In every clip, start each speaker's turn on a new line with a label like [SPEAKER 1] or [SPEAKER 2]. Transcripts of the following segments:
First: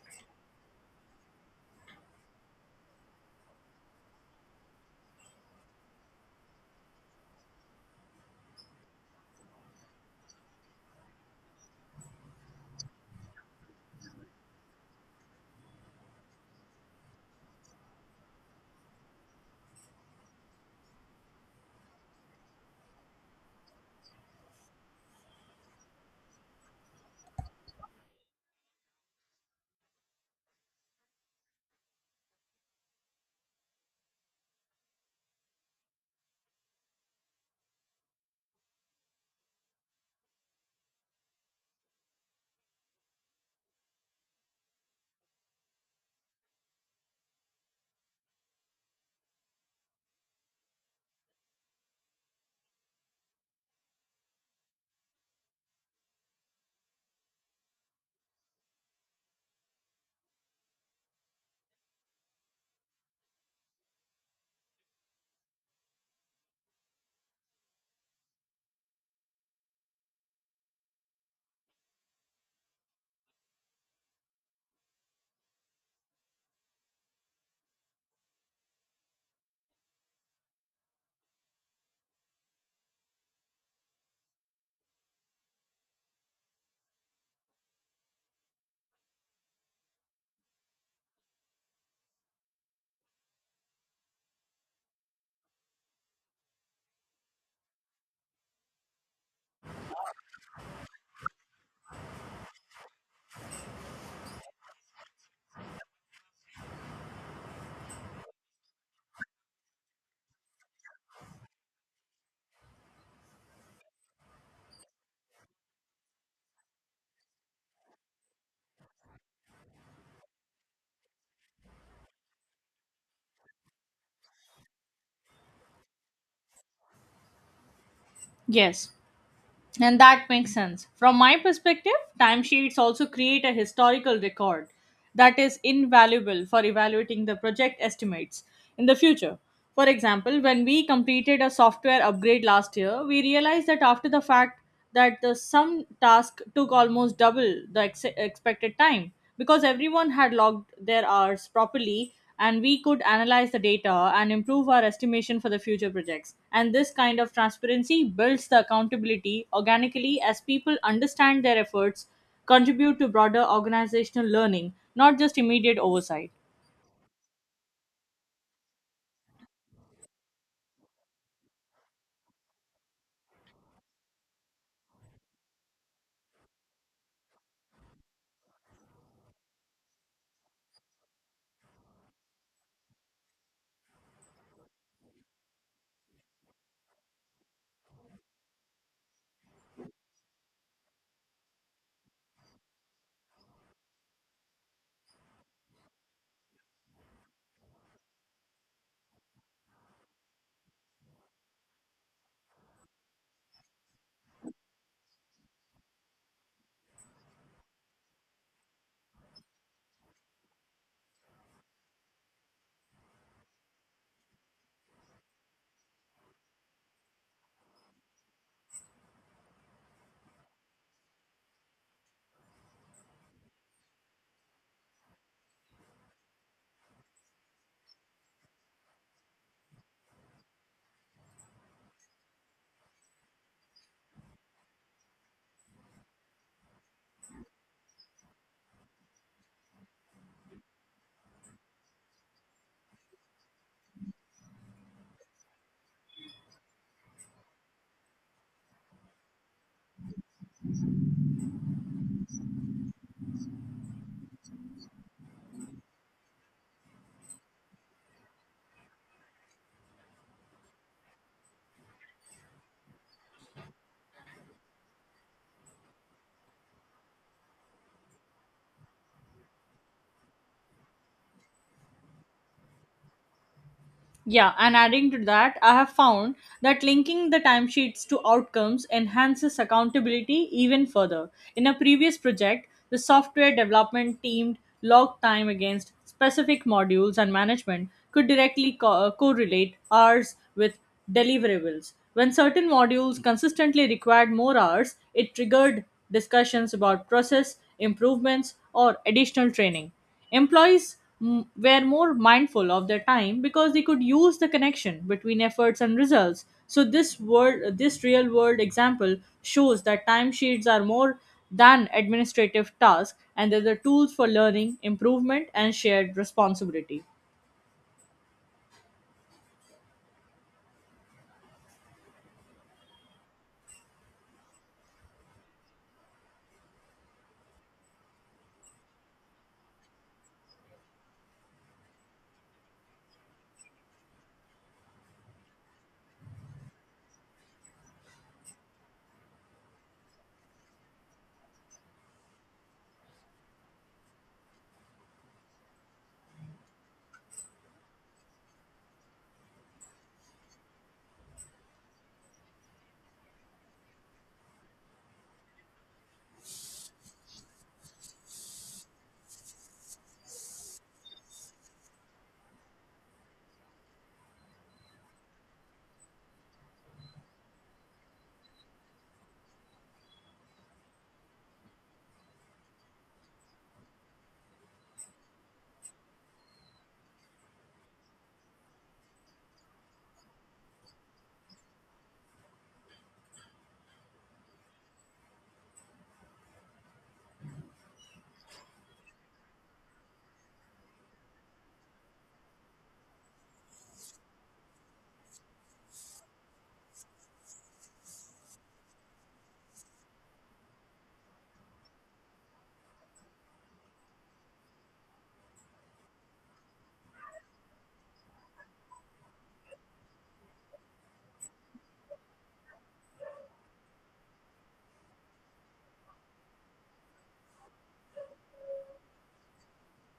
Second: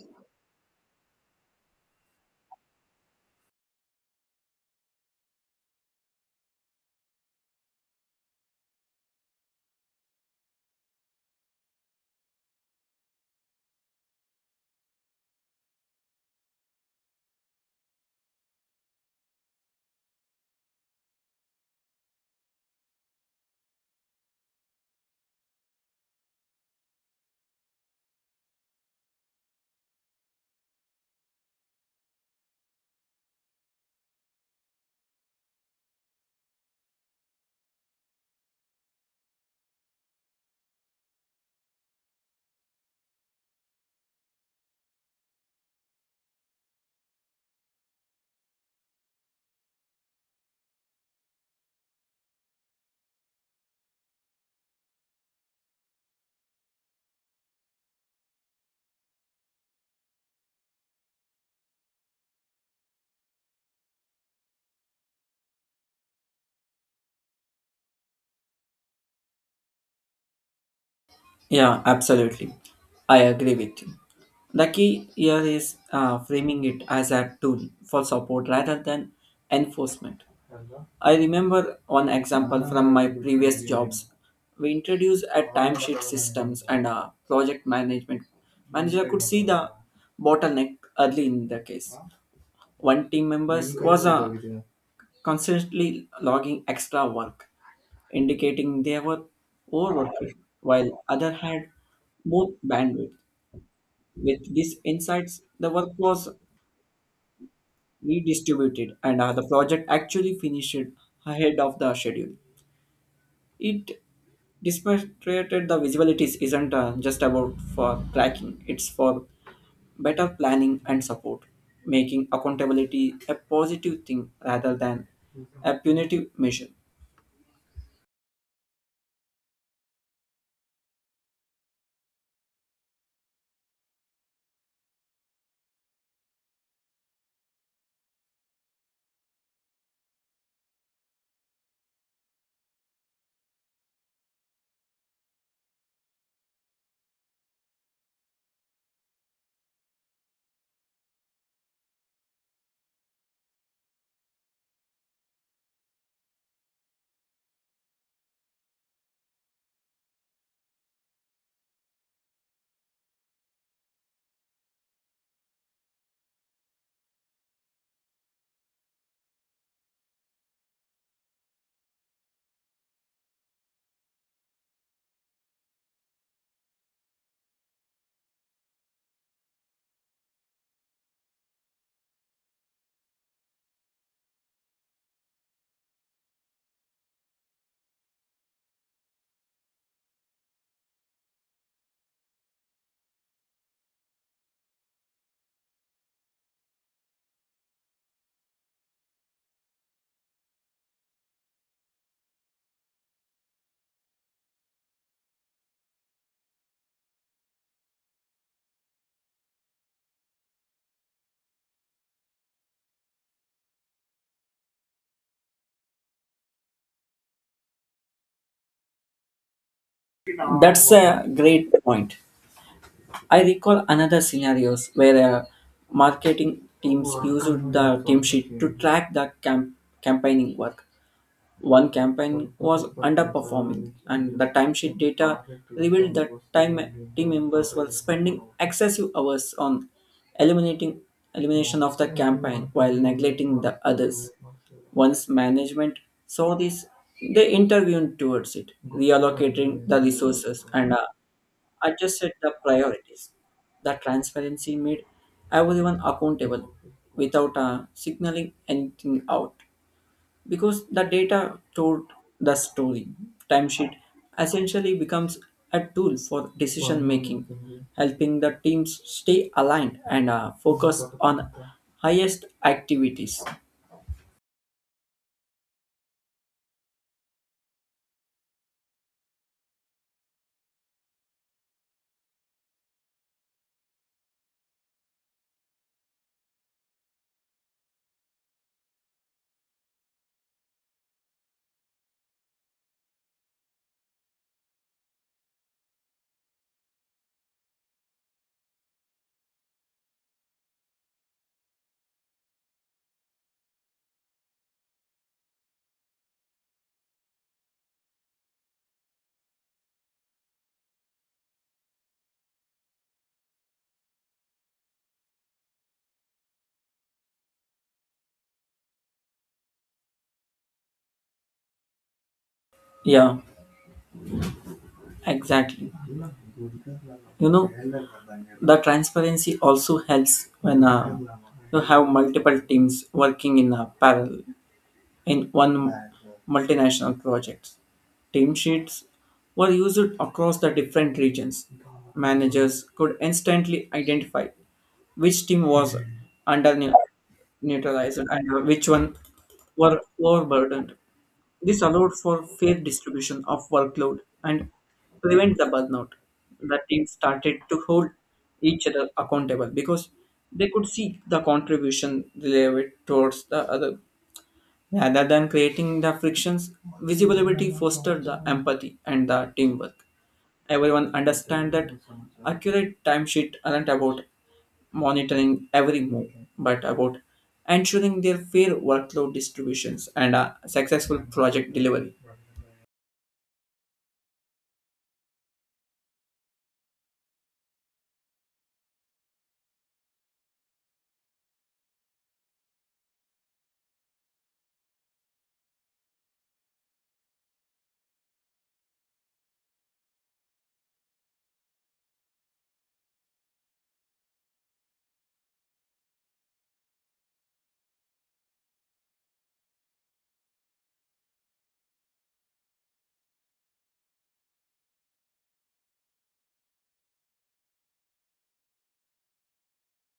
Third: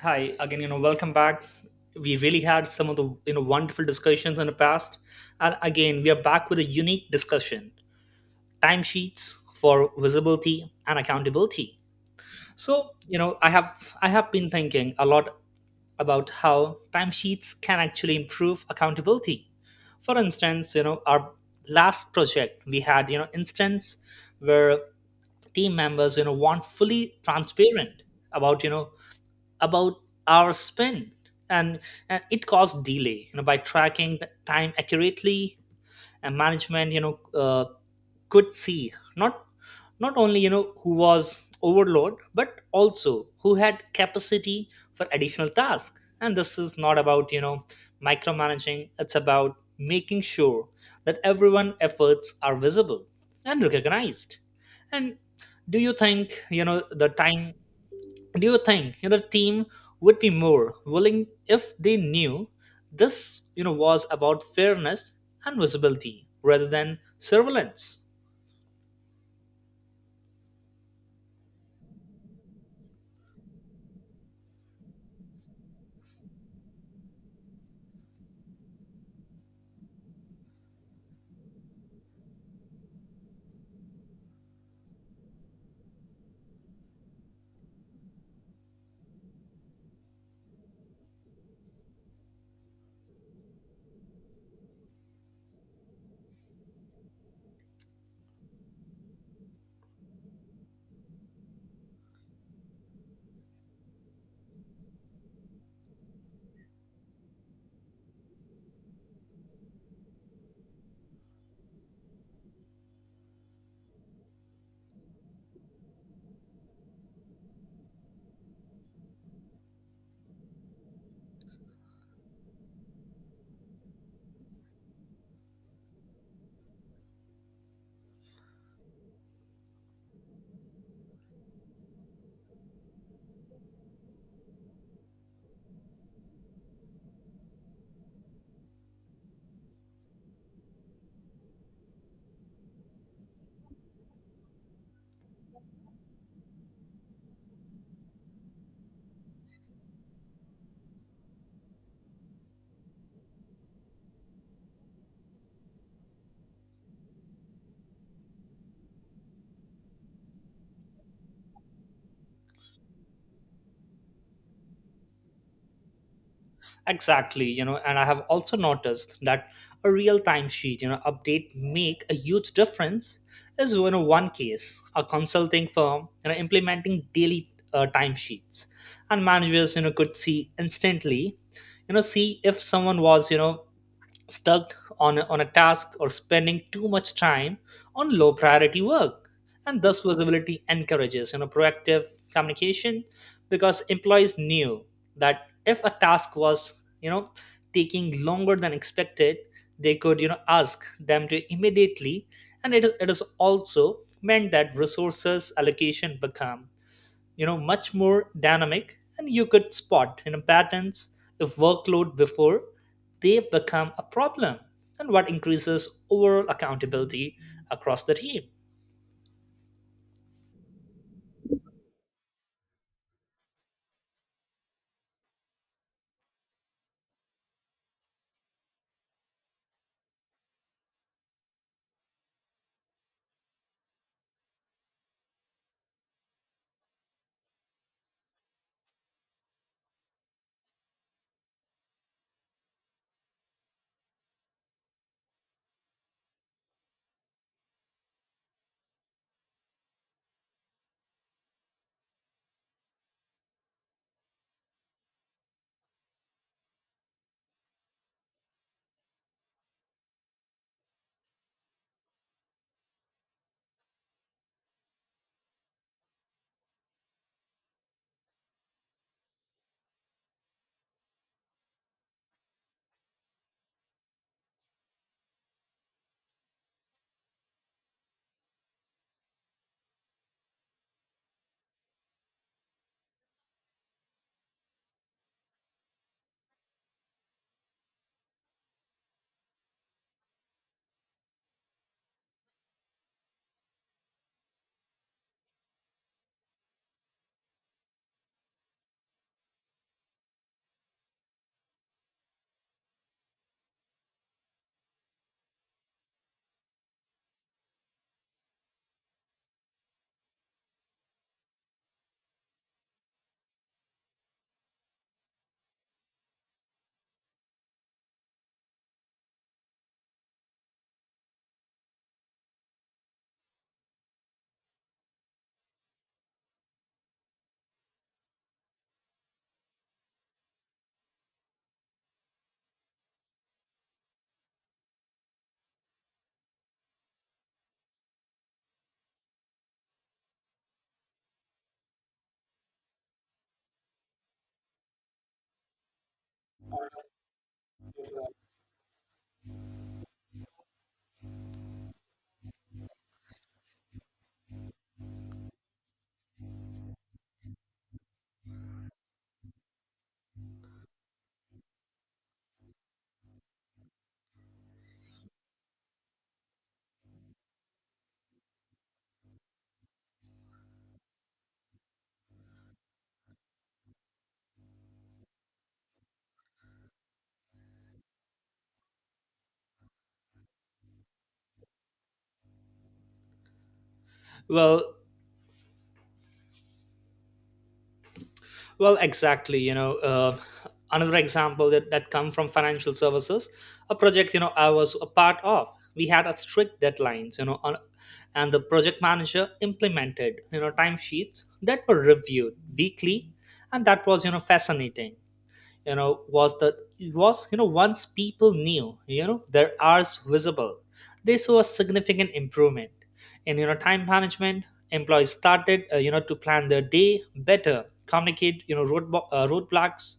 [SPEAKER 1] Hi again, welcome back. We really had some of the wonderful discussions in the past, and again we are back with a unique discussion: timesheets for visibility and accountability. So I have been thinking a lot about how timesheets can actually improve accountability. For instance, our last project we had instance where team members want fully transparent about you know about our spent, and, and it caused delay by tracking the time accurately, and management could see not only who was overload, but also who had capacity for additional tasks. And this is not about micromanaging, it's about making sure that everyone efforts are visible and recognized. And do you think you know the time do you think team would be more willing if they knew this, was about fairness and visibility rather than surveillance?
[SPEAKER 2] Yeah, absolutely. I agree with you. The key here is framing it as a tool for support rather than enforcement. I remember one example from my previous jobs. We introduced a timesheet systems and a project management manager could see the bottleneck early in the case. One team member was constantly logging extra work, indicating they were overworking, while other had more bandwidth. With these insights, the work was redistributed and the project actually finished ahead of the schedule. It demonstrated the visibilities isn't just about for tracking, it's for better planning and support, making accountability a positive thing rather than a punitive measure.
[SPEAKER 3] Yes, and that makes sense. From my perspective, timesheets also create a historical record that is invaluable for evaluating the project estimates in the future. For example, when we completed a software upgrade last year, we realized that after the fact that the sum task took almost double the expected time because everyone had logged their hours properly and we could analyze the data and improve our estimation for the future projects. And this kind of transparency builds the accountability organically as people understand their efforts, contribute to broader organizational learning, not just immediate oversight.
[SPEAKER 1] Exactly, and I have also noticed that a real-time sheet, update make a huge difference. Is one case a consulting firm, implementing daily timesheets, and managers, could see instantly, see if someone was, stuck on a task or spending too much time on low priority work. And thus visibility encourages proactive communication, because employees knew that if a task was taking longer than expected, they could ask them to immediately. And it is also meant that resources allocation become much more dynamic, and you could spot patterns of workload before they become a problem, and what increases overall accountability across the team.
[SPEAKER 2] That's a great point. I recall another scenarios where marketing teams used the team sheet to track the campaigning work. One campaign was underperforming, and the timesheet data revealed that time team members were spending excessive hours on eliminating elimination of the campaign while neglecting the others. Once management saw this, they intervened towards it, reallocating the resources and adjusted the priorities. The transparency made everyone accountable without signaling anything out because the data told the story. Timesheet essentially becomes a tool for decision making, helping the teams stay aligned and focus on highest activities.
[SPEAKER 3] Yeah, and adding to that, I have found that linking the timesheets to outcomes enhances accountability even further. In a previous project, the software development team logged time against specific modules, and management could directly correlate hours with deliverables. When certain modules consistently required more hours, it triggered discussions about process improvements or additional training. Were more mindful of their time because they could use the connection between efforts and results. So this real world example shows that timesheets are more than administrative tasks and they're the tools for learning, improvement, and shared responsibility.
[SPEAKER 2] Yeah, exactly. You know, the transparency also helps when you have multiple teams working in parallel in one multinational project. Team sheets were used across the different regions. Managers could instantly identify which team was under neu- neutralized and which one were overburdened. This allowed for fair distribution of workload and prevent the burnout. The team started to hold each other accountable because they could see the contribution delivered towards the other. Rather than creating the frictions, visibility fostered the empathy and the teamwork. Everyone understand that accurate timesheet aren't about monitoring every move, but about ensuring their fair workload distributions and a successful project delivery.
[SPEAKER 1] Well well exactly, another example that come from financial services. A project I was a part of, we had a strict deadlines on, and the project manager implemented timesheets that were reviewed weekly. And that was fascinating. You know was the it was you know Once people knew their hours visible, they saw a significant improvement in time management. Employees started to plan their day better, communicate roadblocks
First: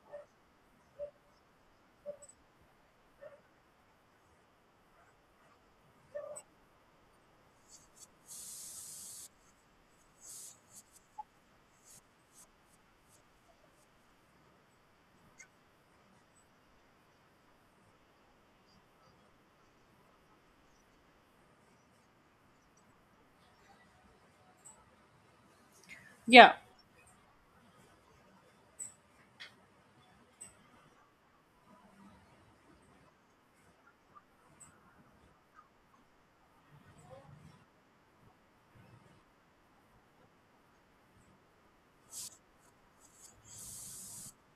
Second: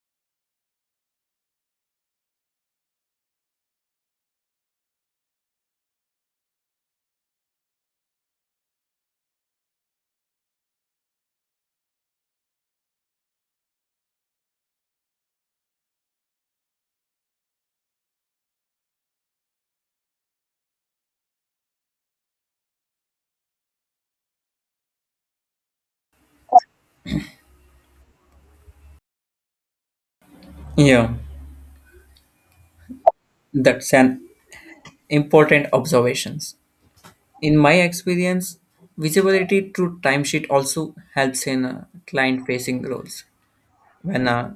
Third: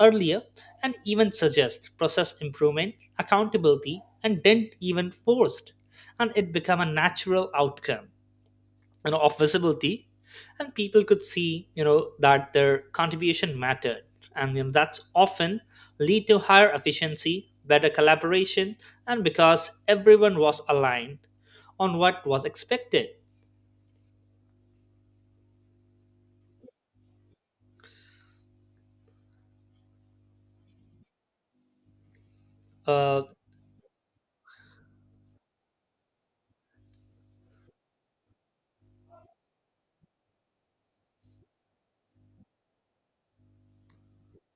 [SPEAKER 1] earlier, and even suggest process improvement. Accountability and didn't even forced, and it become a natural outcome of visibility. And people could see that their contribution mattered, and that's often lead to higher efficiency, better collaboration, and because everyone was aligned on what was expected.
[SPEAKER 3] Yeah,
[SPEAKER 2] Yeah,
[SPEAKER 1] uh,
[SPEAKER 2] that's an important observations. In my experience, visibility through timesheet also helps in client facing roles. When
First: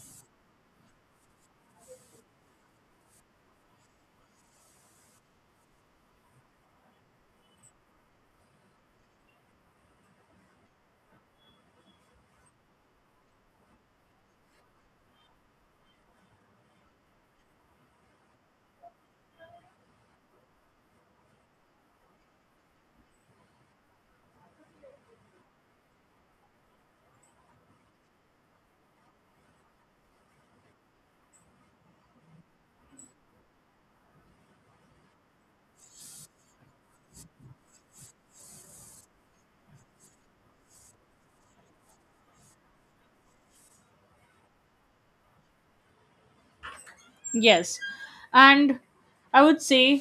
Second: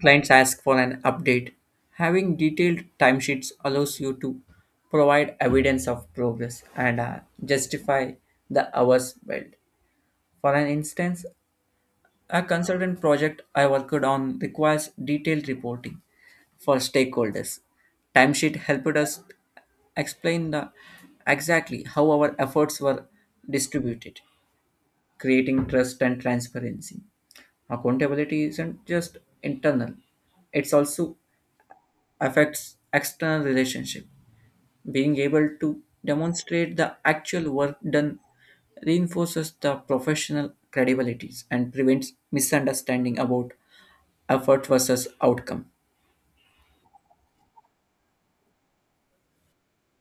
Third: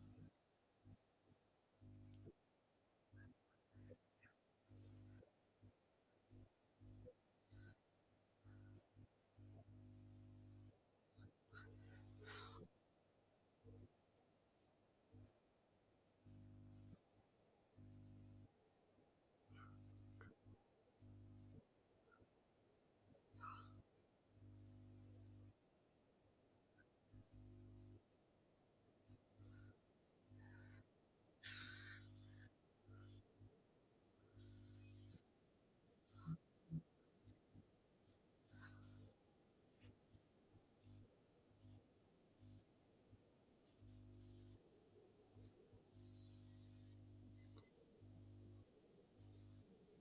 [SPEAKER 2] clients ask for an update, having detailed timesheets allows you to provide evidence of progress and justify the hours billed. For an instance, a consultant project I worked on requires detailed reporting for stakeholders. Timesheet helped us explain the exactly how our efforts were distributed, creating trust and transparency. Accountability isn't just internal, it's also affects external relationship. Being able to demonstrate the actual work done reinforces the professional credibilities and prevents misunderstanding about effort versus outcome.
[SPEAKER 3] yes. And I would say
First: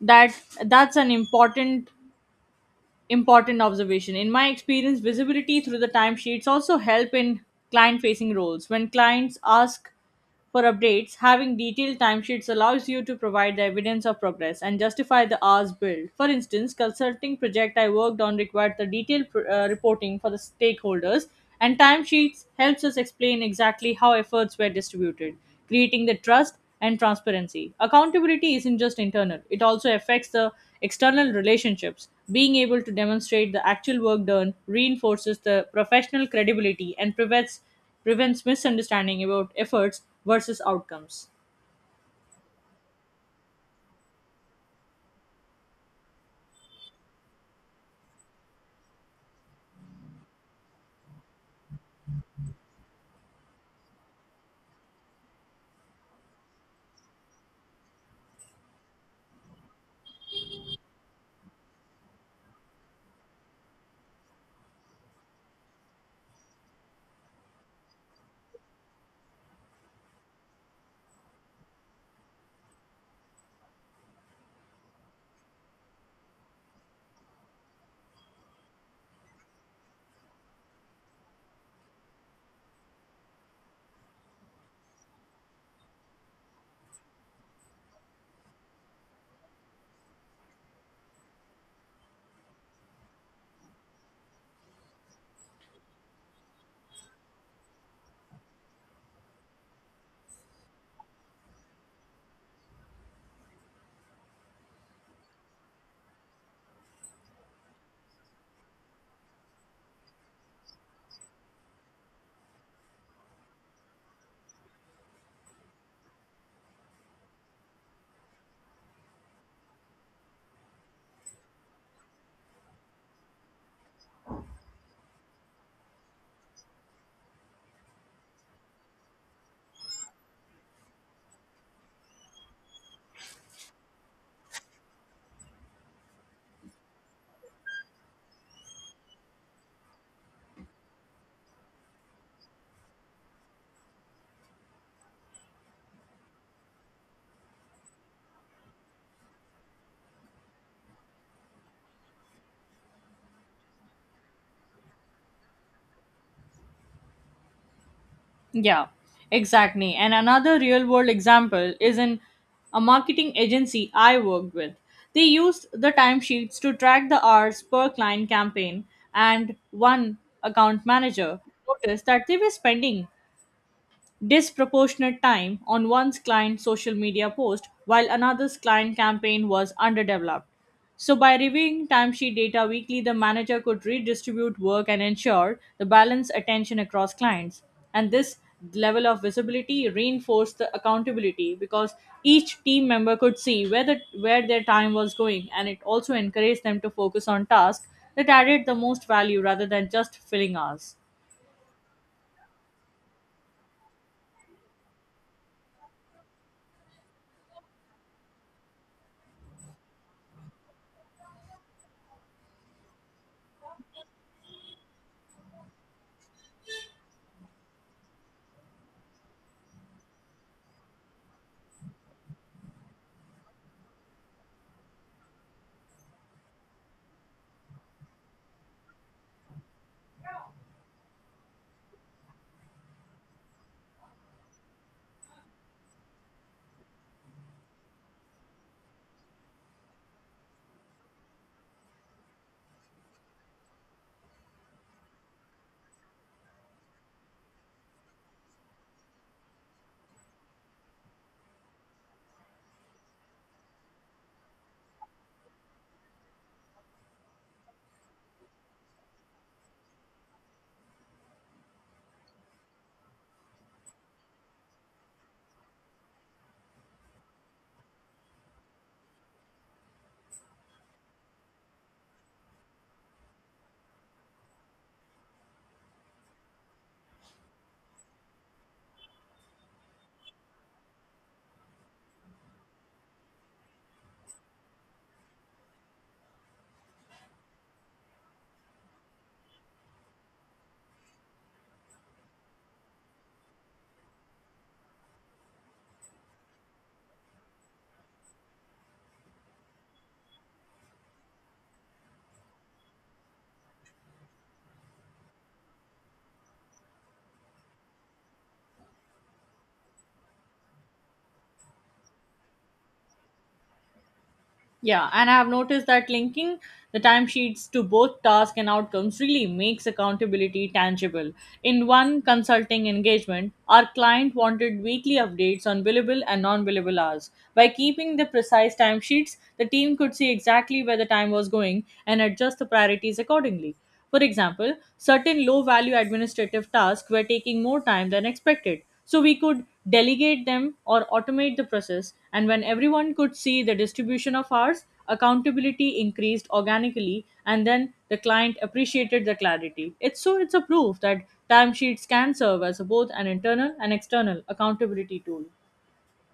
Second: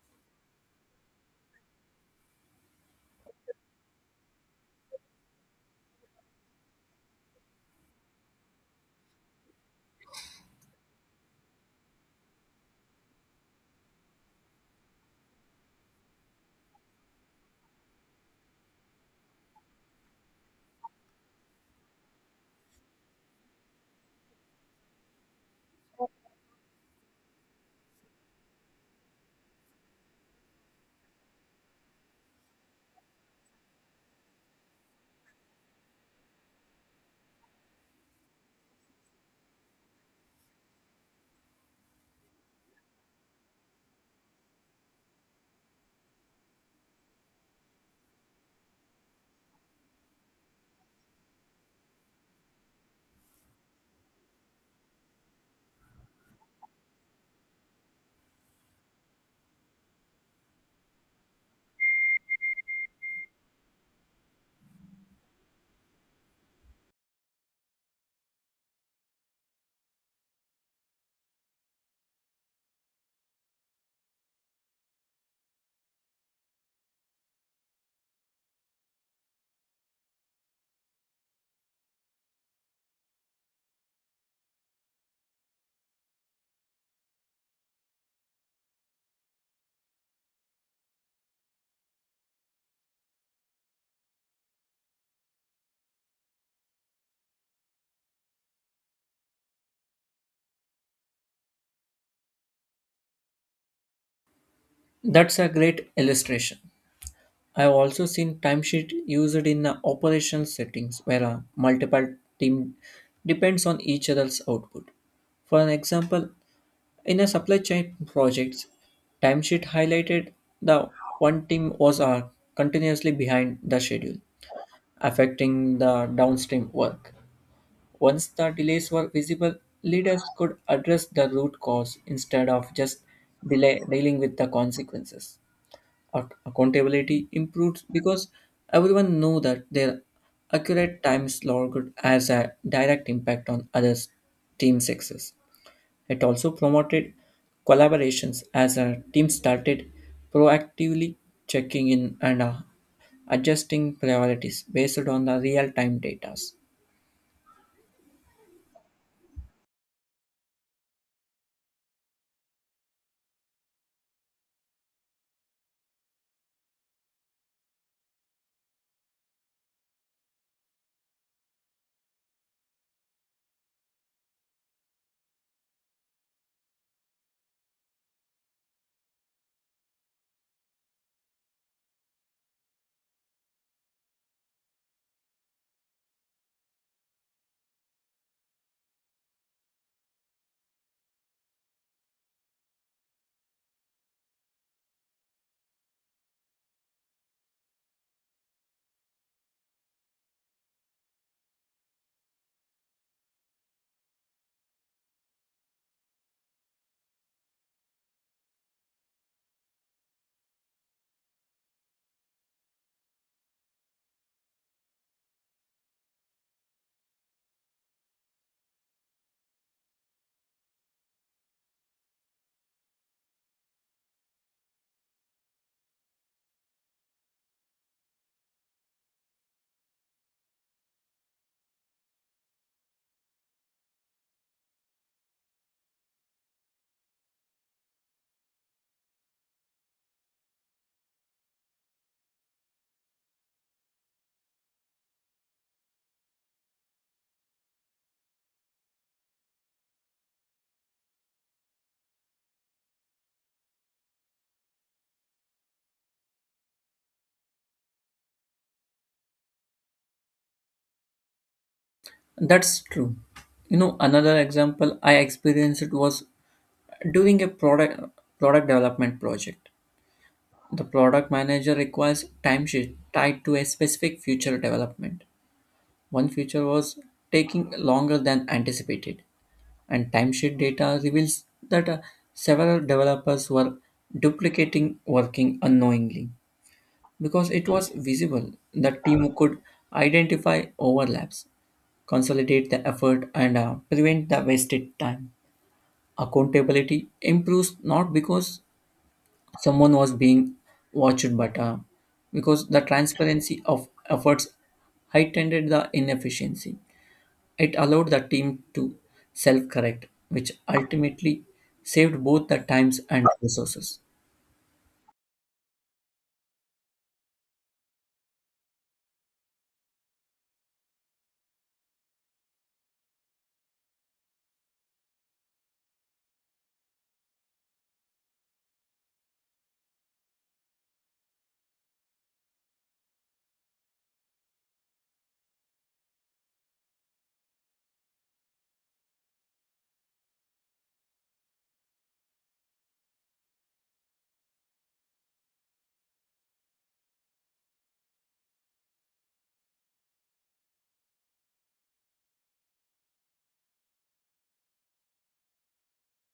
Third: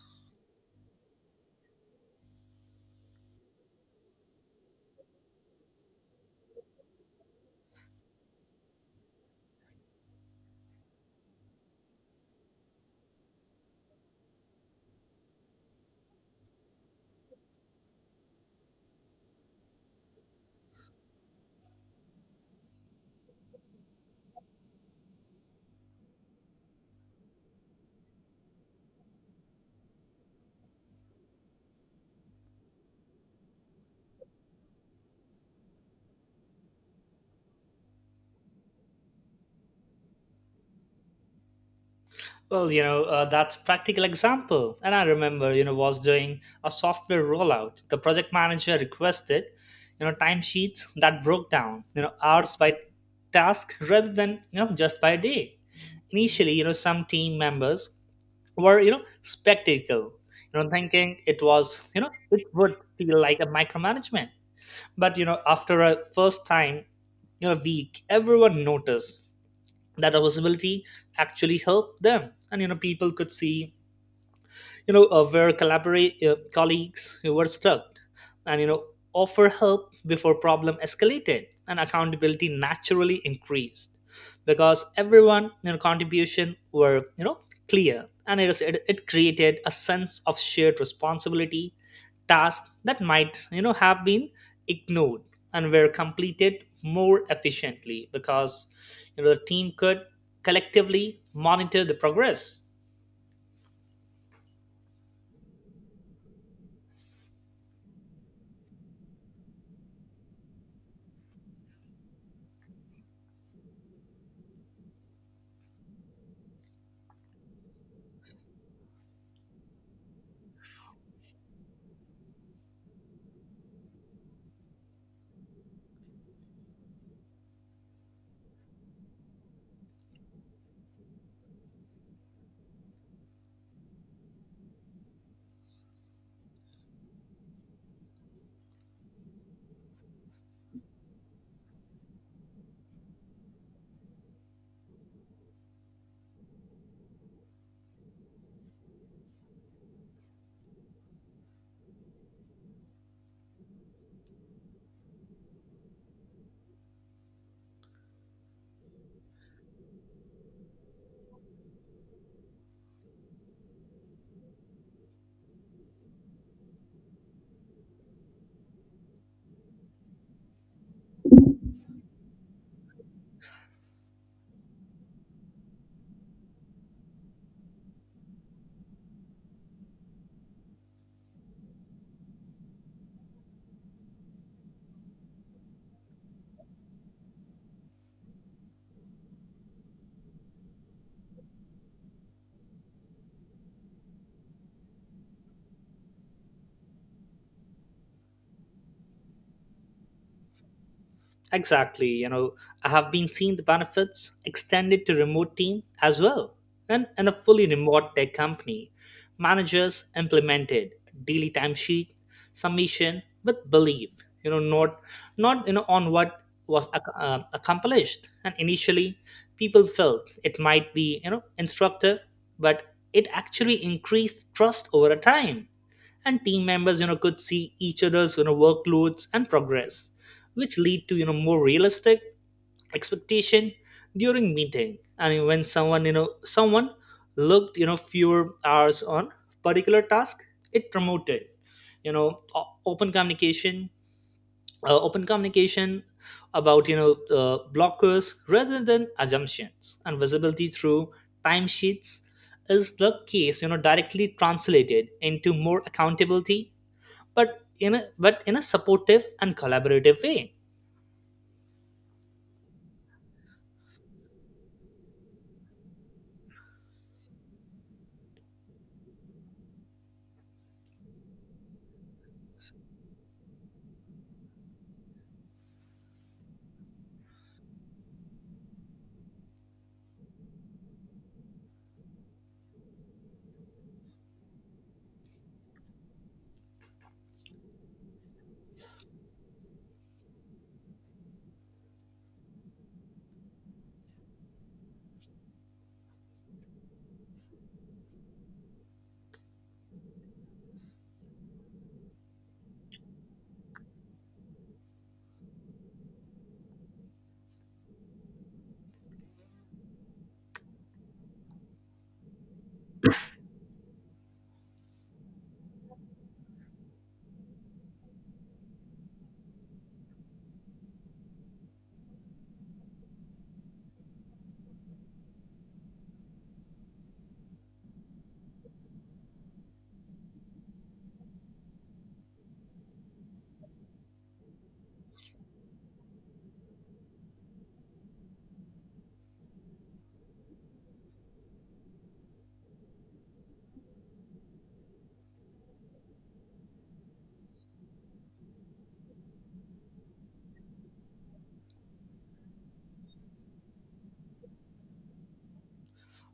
[SPEAKER 3] that that's an important observation. In my experience, visibility through the timesheets also help in client facing roles. When clients ask for updates, having detailed timesheets allows you to provide the evidence of progress and justify the hours billed. For instance, consulting project I worked on required the detailed reporting for the stakeholders, and timesheets helps us explain exactly how efforts were distributed, creating the trust and transparency. Accountability isn't just internal; it also affects the external relationships. Being able to demonstrate the actual work done reinforces the professional credibility and prevents misunderstanding about efforts versus outcomes.
[SPEAKER 1] that's practical example. And I remember was doing a software rollout, the project manager requested timesheets that broke down hours by task rather than just by day. Initially some team members were spectacle, thinking it was, it would feel like a micromanagement. But after a first time week, everyone noticed that our visibility actually helped them. And people could see where collaborate colleagues who were stuck and offer help before problem escalated. And accountability naturally increased because everyone contribution were clear, and it created a sense of shared responsibility. Tasks that might have been ignored and were completed more efficiently because the team could collectively monitor the progress.
[SPEAKER 2] That's a great illustration. I've also seen timesheet used in the operational settings where a multiple team depends on each other's output. For an example, in a supply chain projects, timesheet highlighted the one team was continuously behind the schedule, affecting the downstream work. Once the delays were visible, leaders could address the root cause instead of just dealing with the consequences. Accountability improved because everyone knew that their accurate time slot could has a direct impact on others' team success. It also promoted collaborations as a team started proactively checking in and adjusting priorities based on the real-time data.
[SPEAKER 3] Yeah, exactly. And another real world example is in a marketing agency I worked with. They used the timesheets to track the hours per client campaign, and one account manager noticed that they were spending disproportionate time on one's client's social media post while another's client campaign was underdeveloped. So, by reviewing timesheet data weekly, the manager could redistribute work and ensure the balanced attention across clients. And this level of visibility reinforced the accountability because each team member could see where their time was going and it also encouraged them to focus on tasks that added the most value rather than just filling hours.
[SPEAKER 1] Exactly. I have been seeing the benefits extended to remote team as well. And in a fully remote tech company, managers implemented daily timesheet submission with belief. You know, not not on what was accomplished. And initially, people felt it might be instructive, but it actually increased trust over a time. And team members could see each other's workloads and progress, which lead to more realistic expectation during meeting. And when someone looked fewer hours on particular task, it promoted you know o- open communication open communication about blockers rather than assumptions. And visibility through timesheets is the case directly translated into more accountability, but in a supportive and collaborative way.
[SPEAKER 2] That's true. You know, another example I experienced was during a product development project. The product manager requires timesheet tied to a specific future development. One feature was taking longer than anticipated, and timesheet data reveals that several developers were duplicating working unknowingly. Because it was visible, the team could identify overlaps, consolidate the effort and prevent the wasted time. Accountability improves not because someone was being watched but because the transparency of efforts heightened the inefficiency. It allowed the team to self correct, which ultimately saved both the times and resources.
[SPEAKER 3] Yeah, and I have noticed that linking the timesheets to both tasks and outcomes really makes accountability tangible. In one consulting engagement, our client wanted weekly updates on billable and non billable hours. By keeping the precise timesheets, the team could see exactly where the time was going and adjust the priorities accordingly. For example, certain low value administrative tasks were taking more time than expected. So we could delegate them or automate the process. And when everyone could see the distribution of hours, accountability increased organically and then the client appreciated the clarity. It's a proof that timesheets can serve as both an internal and external accountability tool.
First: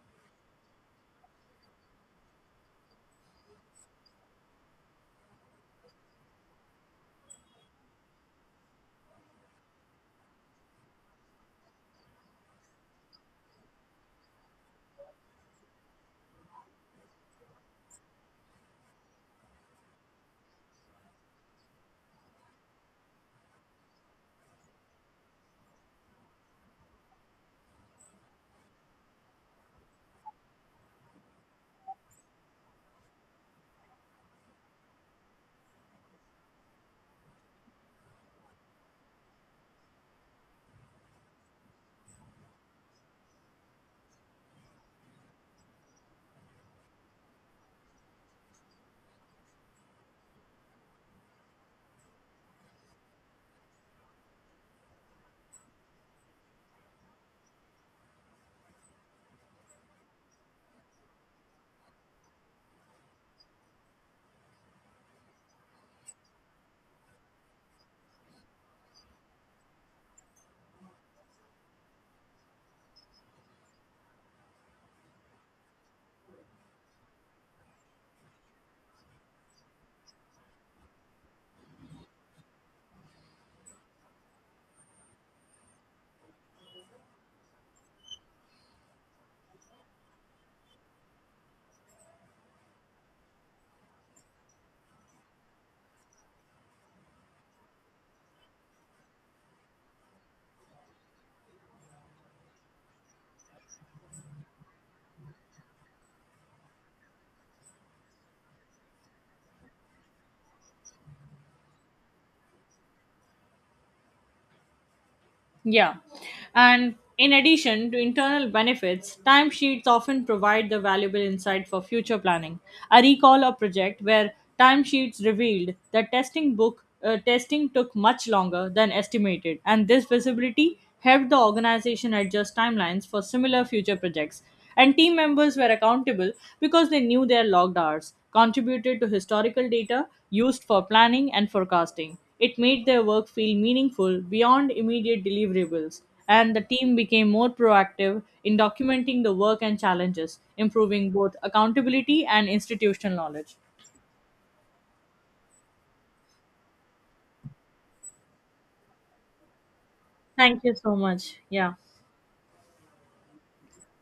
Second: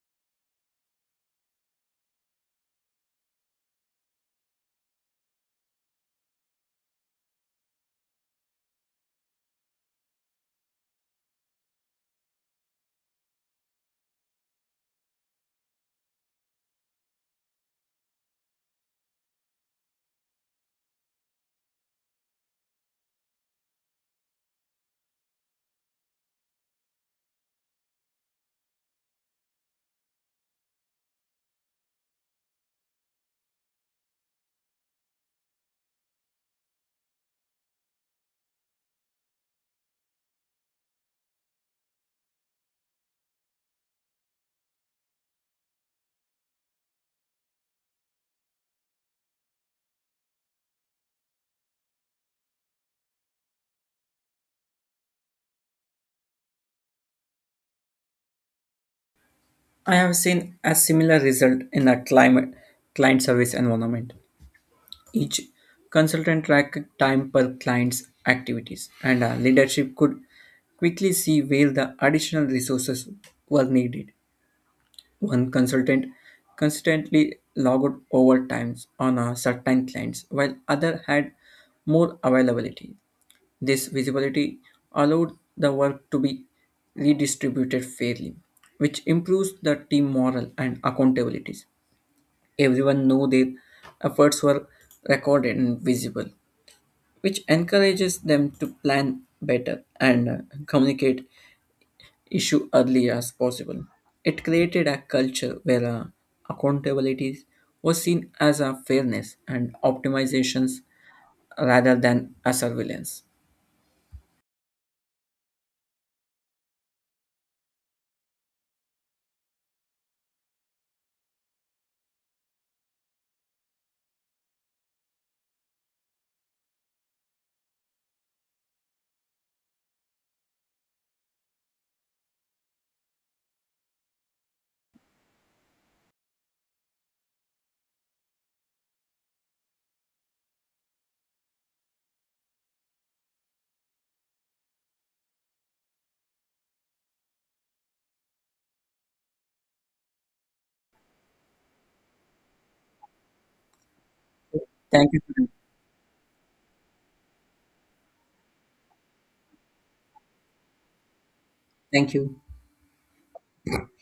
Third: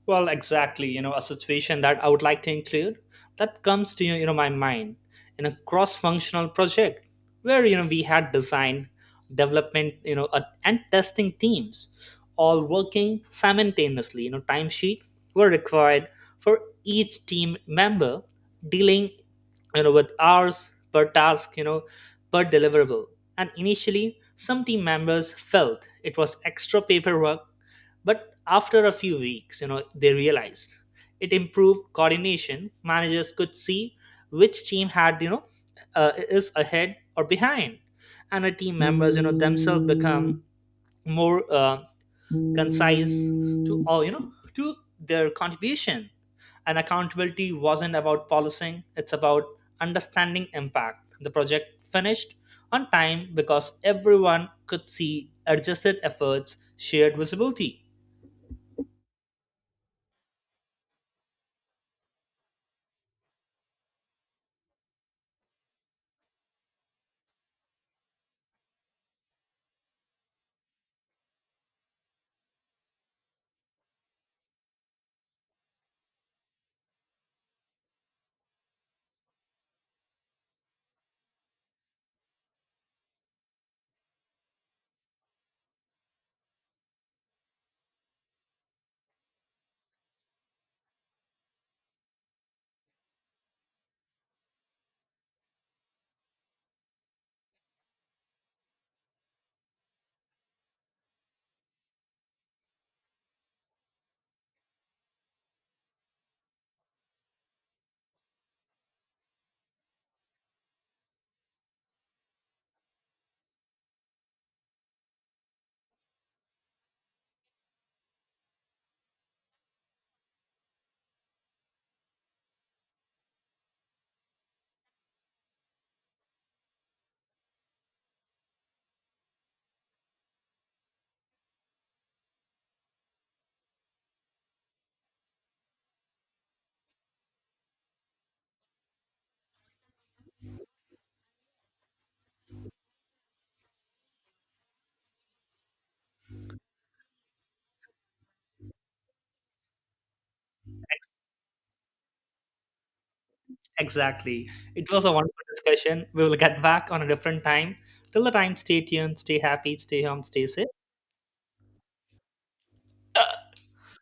[SPEAKER 1] Well, exactly. A situation that I would like to include that comes to my mind, in a cross-functional project where we had design, development, and testing teams all working simultaneously. Timesheet were required for each team member dealing with hours per task per deliverable. And initially some team members felt it was extra paperwork, but after a few weeks, they realized it improved coordination. Managers could see which team had, is ahead or behind, and the team members, themselves become more concise to all, to their contribution. And accountability wasn't about policing; it's about understanding impact. The project finished on time because everyone could see adjusted efforts, shared visibility.
[SPEAKER 2] I have seen a similar result in a climate client service environment. Each consultant tracked time per client's activities, and a leadership could quickly see where the additional resources were needed. One consultant constantly logged overtimes on a certain clients, while other had more availability. This visibility allowed the work to be redistributed fairly, which improves the team morale and accountabilities. Everyone know their efforts were recorded and visible, which encourages them to plan better and communicate issue early as possible. It created a culture where accountability was seen as a fairness and optimizations rather than a surveillance.
[SPEAKER 3] Yeah. And in addition to internal benefits, timesheets often provide the valuable insight for future planning. I recall a project where timesheets revealed that testing took much longer than estimated, and this visibility helped the organization adjust timelines for similar future projects. And team members were accountable because they knew their logged hours, contributed to historical data used for planning and forecasting. It made their work feel meaningful beyond immediate deliverables, and the team became more proactive in documenting the work and challenges, improving both accountability and institutional knowledge.
[SPEAKER 1] Exactly. It was
[SPEAKER 2] Thank
[SPEAKER 1] a
[SPEAKER 2] you.
[SPEAKER 1] wonderful discussion. We will get back on a different time. Till the time, stay tuned, stay happy, stay home, stay
[SPEAKER 3] Thank you
[SPEAKER 1] safe.
[SPEAKER 3] so much. Yeah.
[SPEAKER 2] Thank you.